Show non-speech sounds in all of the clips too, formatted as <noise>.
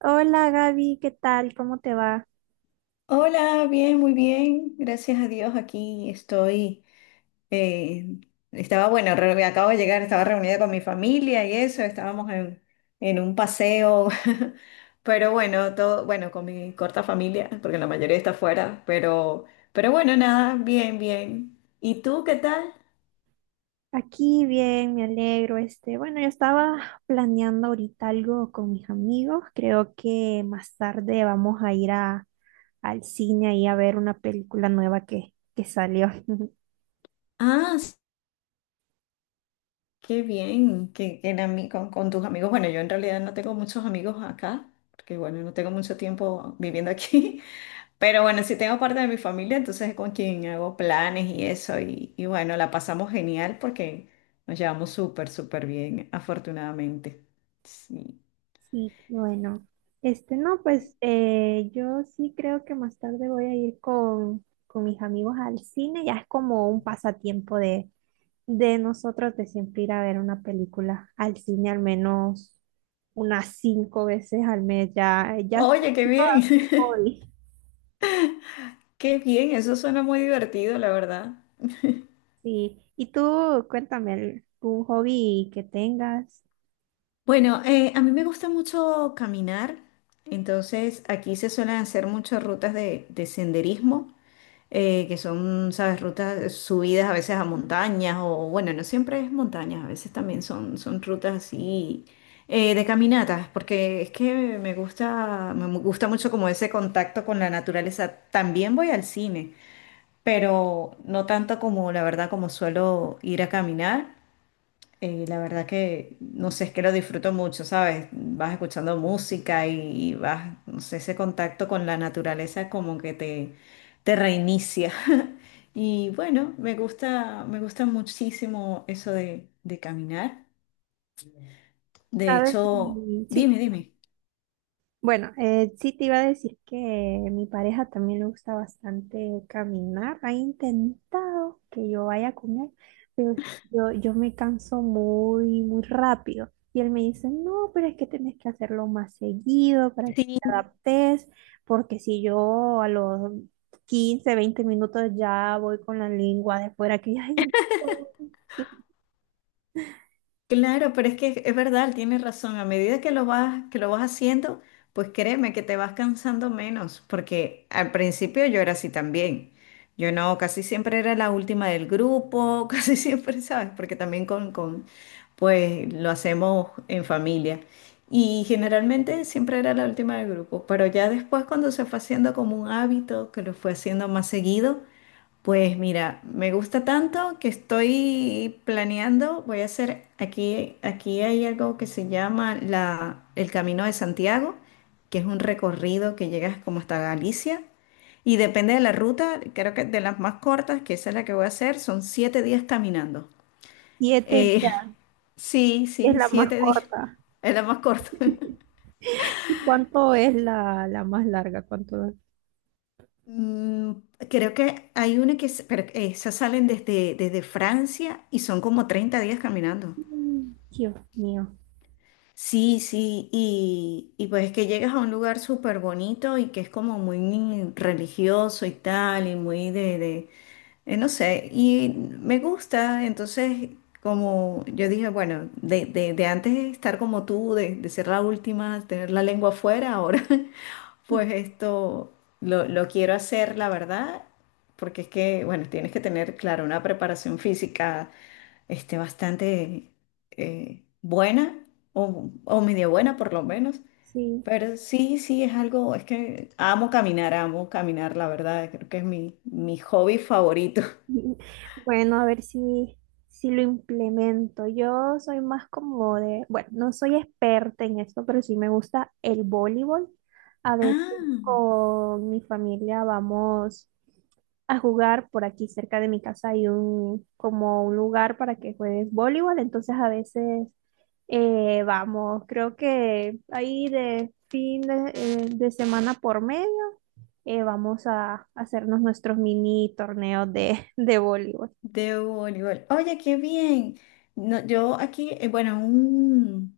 Hola Gaby, ¿qué tal? ¿Cómo te va? Hola, bien, muy bien. Gracias a Dios, aquí estoy. eh, Acabo de llegar, estaba reunida con mi familia y eso, estábamos en un paseo. <laughs> Pero bueno, todo, bueno, con mi corta familia, porque la mayoría está fuera, pero bueno, nada, bien, bien. ¿Y tú qué tal? Aquí bien, me alegro. Yo estaba planeando ahorita algo con mis amigos. Creo que más tarde vamos a ir al cine y a ver una película nueva que salió. <laughs> Ah, s- Qué bien, que con tus amigos. Bueno, yo en realidad no tengo muchos amigos acá, porque bueno, no tengo mucho tiempo viviendo aquí. Pero bueno, sí tengo parte de mi familia, entonces es con quien hago planes y eso. Y bueno, la pasamos genial porque nos llevamos súper, súper bien, afortunadamente. Sí. Sí, bueno. Este, no, pues yo sí creo que más tarde voy a ir con mis amigos al cine. Ya es como un pasatiempo de nosotros de siempre ir a ver una película al cine al menos unas cinco veces al mes, ya, ya se me Oye, qué hizo bien. un hobby. <laughs> Qué bien, eso suena muy divertido, la verdad. Sí, y tú cuéntame algún hobby que tengas, Bueno, a mí me gusta mucho caminar, entonces aquí se suelen hacer muchas rutas de senderismo. Que son, sabes, rutas, subidas a veces a montañas o bueno, no siempre es montañas, a veces también son, son rutas así de caminatas, porque es que me gusta, gusta mucho como ese contacto con la naturaleza. También voy al cine, pero no tanto como la verdad como suelo ir a caminar. La verdad que, no sé, es que lo disfruto mucho, ¿sabes? Vas escuchando música y vas, no sé, ese contacto con la naturaleza como que te reinicia. Y bueno, me gusta muchísimo eso de caminar. De ¿sabes? hecho, Sí, dime, dime. bueno, sí te iba a decir que mi pareja también le gusta bastante caminar. Ha intentado que yo vaya con él, pero yo me canso muy rápido. Y él me dice, no, pero es que tenés que hacerlo más seguido para que te adaptes, porque si yo a los 15, 20 minutos ya voy con la lengua de fuera, que ya <laughs> Claro, pero es que es verdad, tienes razón. A medida que lo vas haciendo, pues créeme que te vas cansando menos, porque al principio yo era así también. Yo no, casi siempre era la última del grupo, <laughs> casi siempre, ¿sabes? Porque también pues lo hacemos en familia. Y generalmente siempre era la última del grupo, pero ya después cuando se fue haciendo como un hábito, que lo fue haciendo más seguido, pues mira, me gusta tanto que estoy planeando, voy a hacer aquí, aquí hay algo que se llama el Camino de Santiago, que es un recorrido que llegas como hasta Galicia y depende de la ruta, creo que de las más cortas, que esa es la que voy a hacer, son 7 días caminando. 7 Eh, ya <laughs> sí, es sí, la más 7 días, corta. <laughs> es la más corta. <laughs> ¿Y cuánto es la más larga? ¿Cuánto? Mm, Creo que hay una que, pero esas salen desde, desde Francia y son como 30 días caminando. Mm, Dios mío, Sí, sí, y pues que llegas a un lugar súper bonito y que es como muy religioso y tal, y muy no sé, y me gusta, entonces como yo dije, bueno, de antes de estar como tú, de ser la última, tener la lengua afuera, ahora <laughs> pues esto lo quiero hacer, la verdad, porque es que, bueno, tienes que tener, claro, una preparación física este, bastante buena o medio buena por lo menos. sí. Pero sí, sí, es algo, es que amo caminar, la verdad, creo que es mi hobby favorito. Bueno, a ver si, si lo implemento. Yo soy más como de, bueno, no soy experta en esto, pero sí me gusta el voleibol. A veces Ah, con mi familia vamos a jugar. Por aquí cerca de mi casa hay un, como un lugar para que juegues voleibol. Entonces a veces vamos, creo que ahí de fin de semana por mes, vamos a hacernos nuestros mini torneos <laughs> de voleibol. de voleibol. Oye, qué bien. No, yo aquí, bueno, un,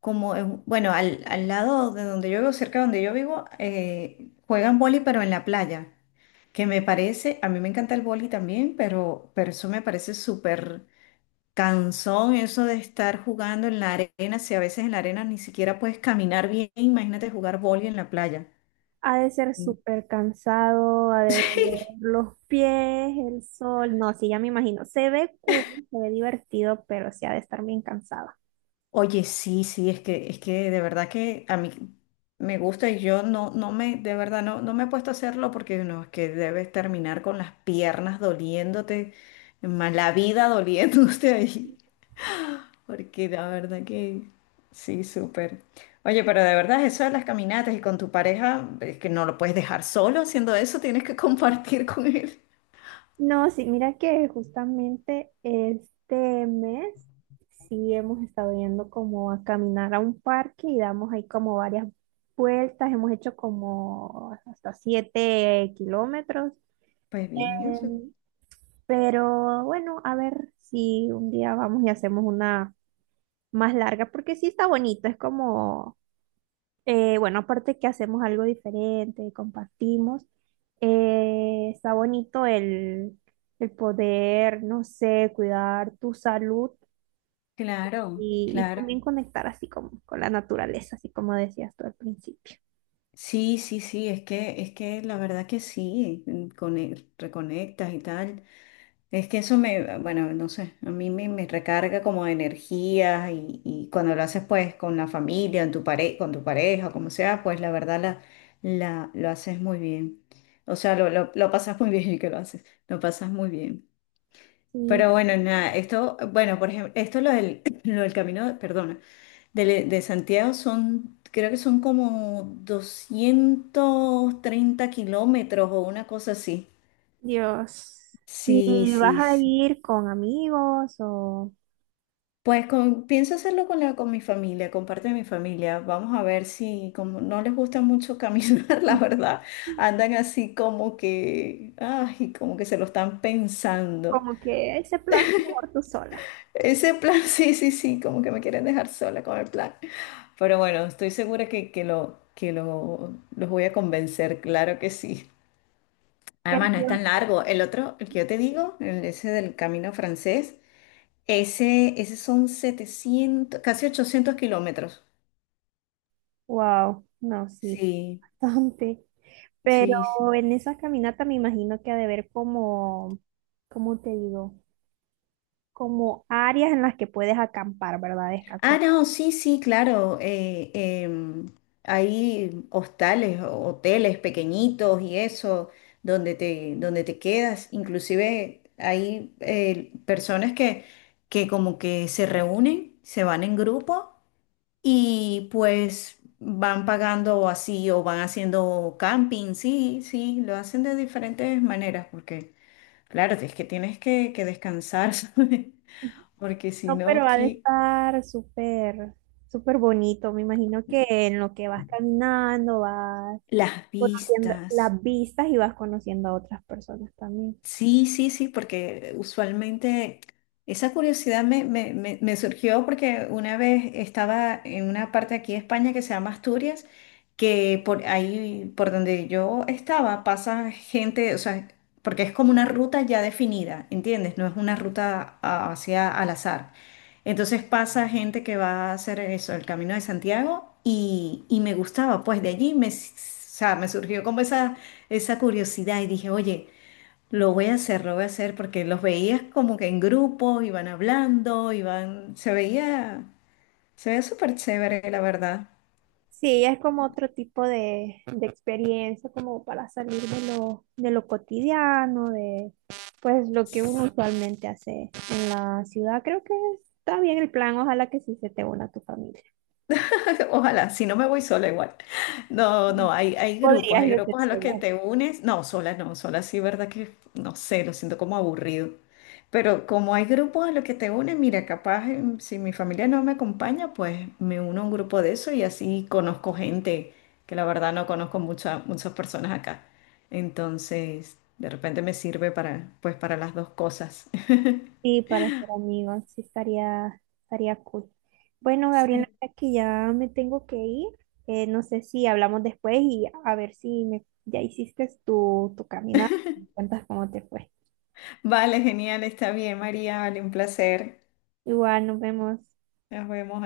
como, bueno, al lado de donde yo vivo, cerca de donde yo vivo, juegan vóley, pero en la playa. Que me parece, a mí me encanta el vóley también, pero eso me parece súper cansón, eso de estar jugando en la arena, si a veces en la arena ni siquiera puedes caminar bien, imagínate jugar vóley en la playa. Ha de ser Mm. súper cansado, ha de doler <laughs> los pies, el sol. No, sí, ya me imagino. Se ve cool, se ve divertido, pero sí ha de estar bien cansada. Oye, sí, sí, es que de verdad que a mí me gusta y yo no, no me, de verdad, no, no me he puesto a hacerlo porque no, es que debes terminar con las piernas doliéndote, más la vida doliéndote <laughs> ahí, porque la verdad que sí, súper. Oye, pero de verdad eso de las caminatas y con tu pareja, es que no lo puedes dejar solo haciendo eso, tienes que <laughs> compartir con él. No, sí, mira que justamente este mes sí hemos estado yendo como a caminar a un parque y damos ahí como varias vueltas, hemos hecho como hasta 7 kilómetros. Pues bien, eso- Em, pero bueno, a ver si un día vamos y hacemos una más larga, porque sí está bonito, es como bueno, aparte que hacemos algo diferente, compartimos, está bonito el poder, no sé, cuidar tu salud claro, y claro. también conectar así como con la naturaleza, así como decías tú al principio. Sí, sí, sí, es que la verdad que sí, mm, cone- reconectas y tal. Es que eso me, ah, bueno, no sé, a mí me, me recarga como de energía y cuando lo haces pues con la familia, con tu pareja, como sea, pues la verdad lo haces muy bien. O sea, lo pasas muy bien <laughs> y que lo haces, lo pasas muy bien. Sí, Pero bueno, nada, esto, bueno, por ejemplo, esto lo del, <clears throat> lo del camino, perdona. De Santiago son, creo que son como 230 kilómetros o una cosa así. Dios. Sí, ¿Y vas sí, a sí. ir con amigos o Pienso hacerlo con con mi familia, con parte de mi familia. Vamos a ver si, como no les gusta mucho caminar, <laughs> la verdad, andan así como que, ay, como que se lo están pensando. como que ese plan mejor tú sola? Ese plan, <laughs> sí, sí, sí, como que me quieren dejar sola con el plan. Pero bueno, estoy segura que, que lo, los voy a convencer, claro que sí. Además, no es Pero, tan largo. El otro, el que yo te digo, el ese del Camino Francés, ese son 700 casi 800 kilómetros. wow, no, sí, Sí, bastante. Pero sí, sí. en esa caminata me imagino que ha de haber como, ¿cómo te digo? Como áreas en las que puedes acampar, ¿verdad? Descansar. Ah, no, sí, sí, claro. Hay hostales, hoteles pequeñitos y eso, donde te quedas. Inclusive hay personas que como que se reúnen, se van en grupo y pues van pagando así o van haciendo camping, sí, sí, lo hacen de diferentes maneras porque, claro, es que tienes que descansar, <laughs> ¿sabes? Porque si No, no, pero ha de ¿qué? estar súper, súper bonito. Me imagino que en lo que vas caminando, vas Las conociendo vistas. las vistas y vas conociendo a otras personas también. Sí, sí, sí, porque usualmente esa curiosidad me surgió porque una vez estaba en una parte aquí de España que se llama Asturias, que por ahí, por donde yo estaba, pasa gente, o sea, porque es como una ruta ya definida, ¿entiendes? No es una ruta a- Hacia al azar. Entonces pasa gente que va a hacer eso, el Camino de Santiago, y me gustaba, pues de allí o sea, me surgió como esa curiosidad y dije, oye, lo voy a hacer, lo voy a hacer porque los veías como que en grupo, iban hablando, iban, se veía súper chévere, la verdad. Sí, es como otro tipo de experiencia, como para salir de lo cotidiano, de pues lo que uno usualmente hace en la ciudad. Creo que está bien el plan, ojalá que sí se te una a tu familia. <laughs> Ojalá, si no me voy sola igual. No, Mm. no, hay, Podrías hay irte grupos a los que sola. te unes. No, sola no, sola sí, verdad que no sé, lo siento como aburrido. Pero como hay grupos a los que te unes, mira, capaz em, si mi familia no me acompaña, pues me uno a un grupo de eso y así conozco gente que la verdad no conozco muchas muchas personas acá. Entonces, de repente me sirve para, pues, para las dos cosas. <laughs> Sí, para ser amigos, sí estaría, estaría cool. Bueno, Gabriela, Sí. mira que ya me tengo que ir. No sé si hablamos después y a ver si me, ya hiciste tu, tu caminata. Me cuentas cómo te fue. Vale, genial, está bien, María, vale, un placer. Igual, nos vemos. Nos vemos.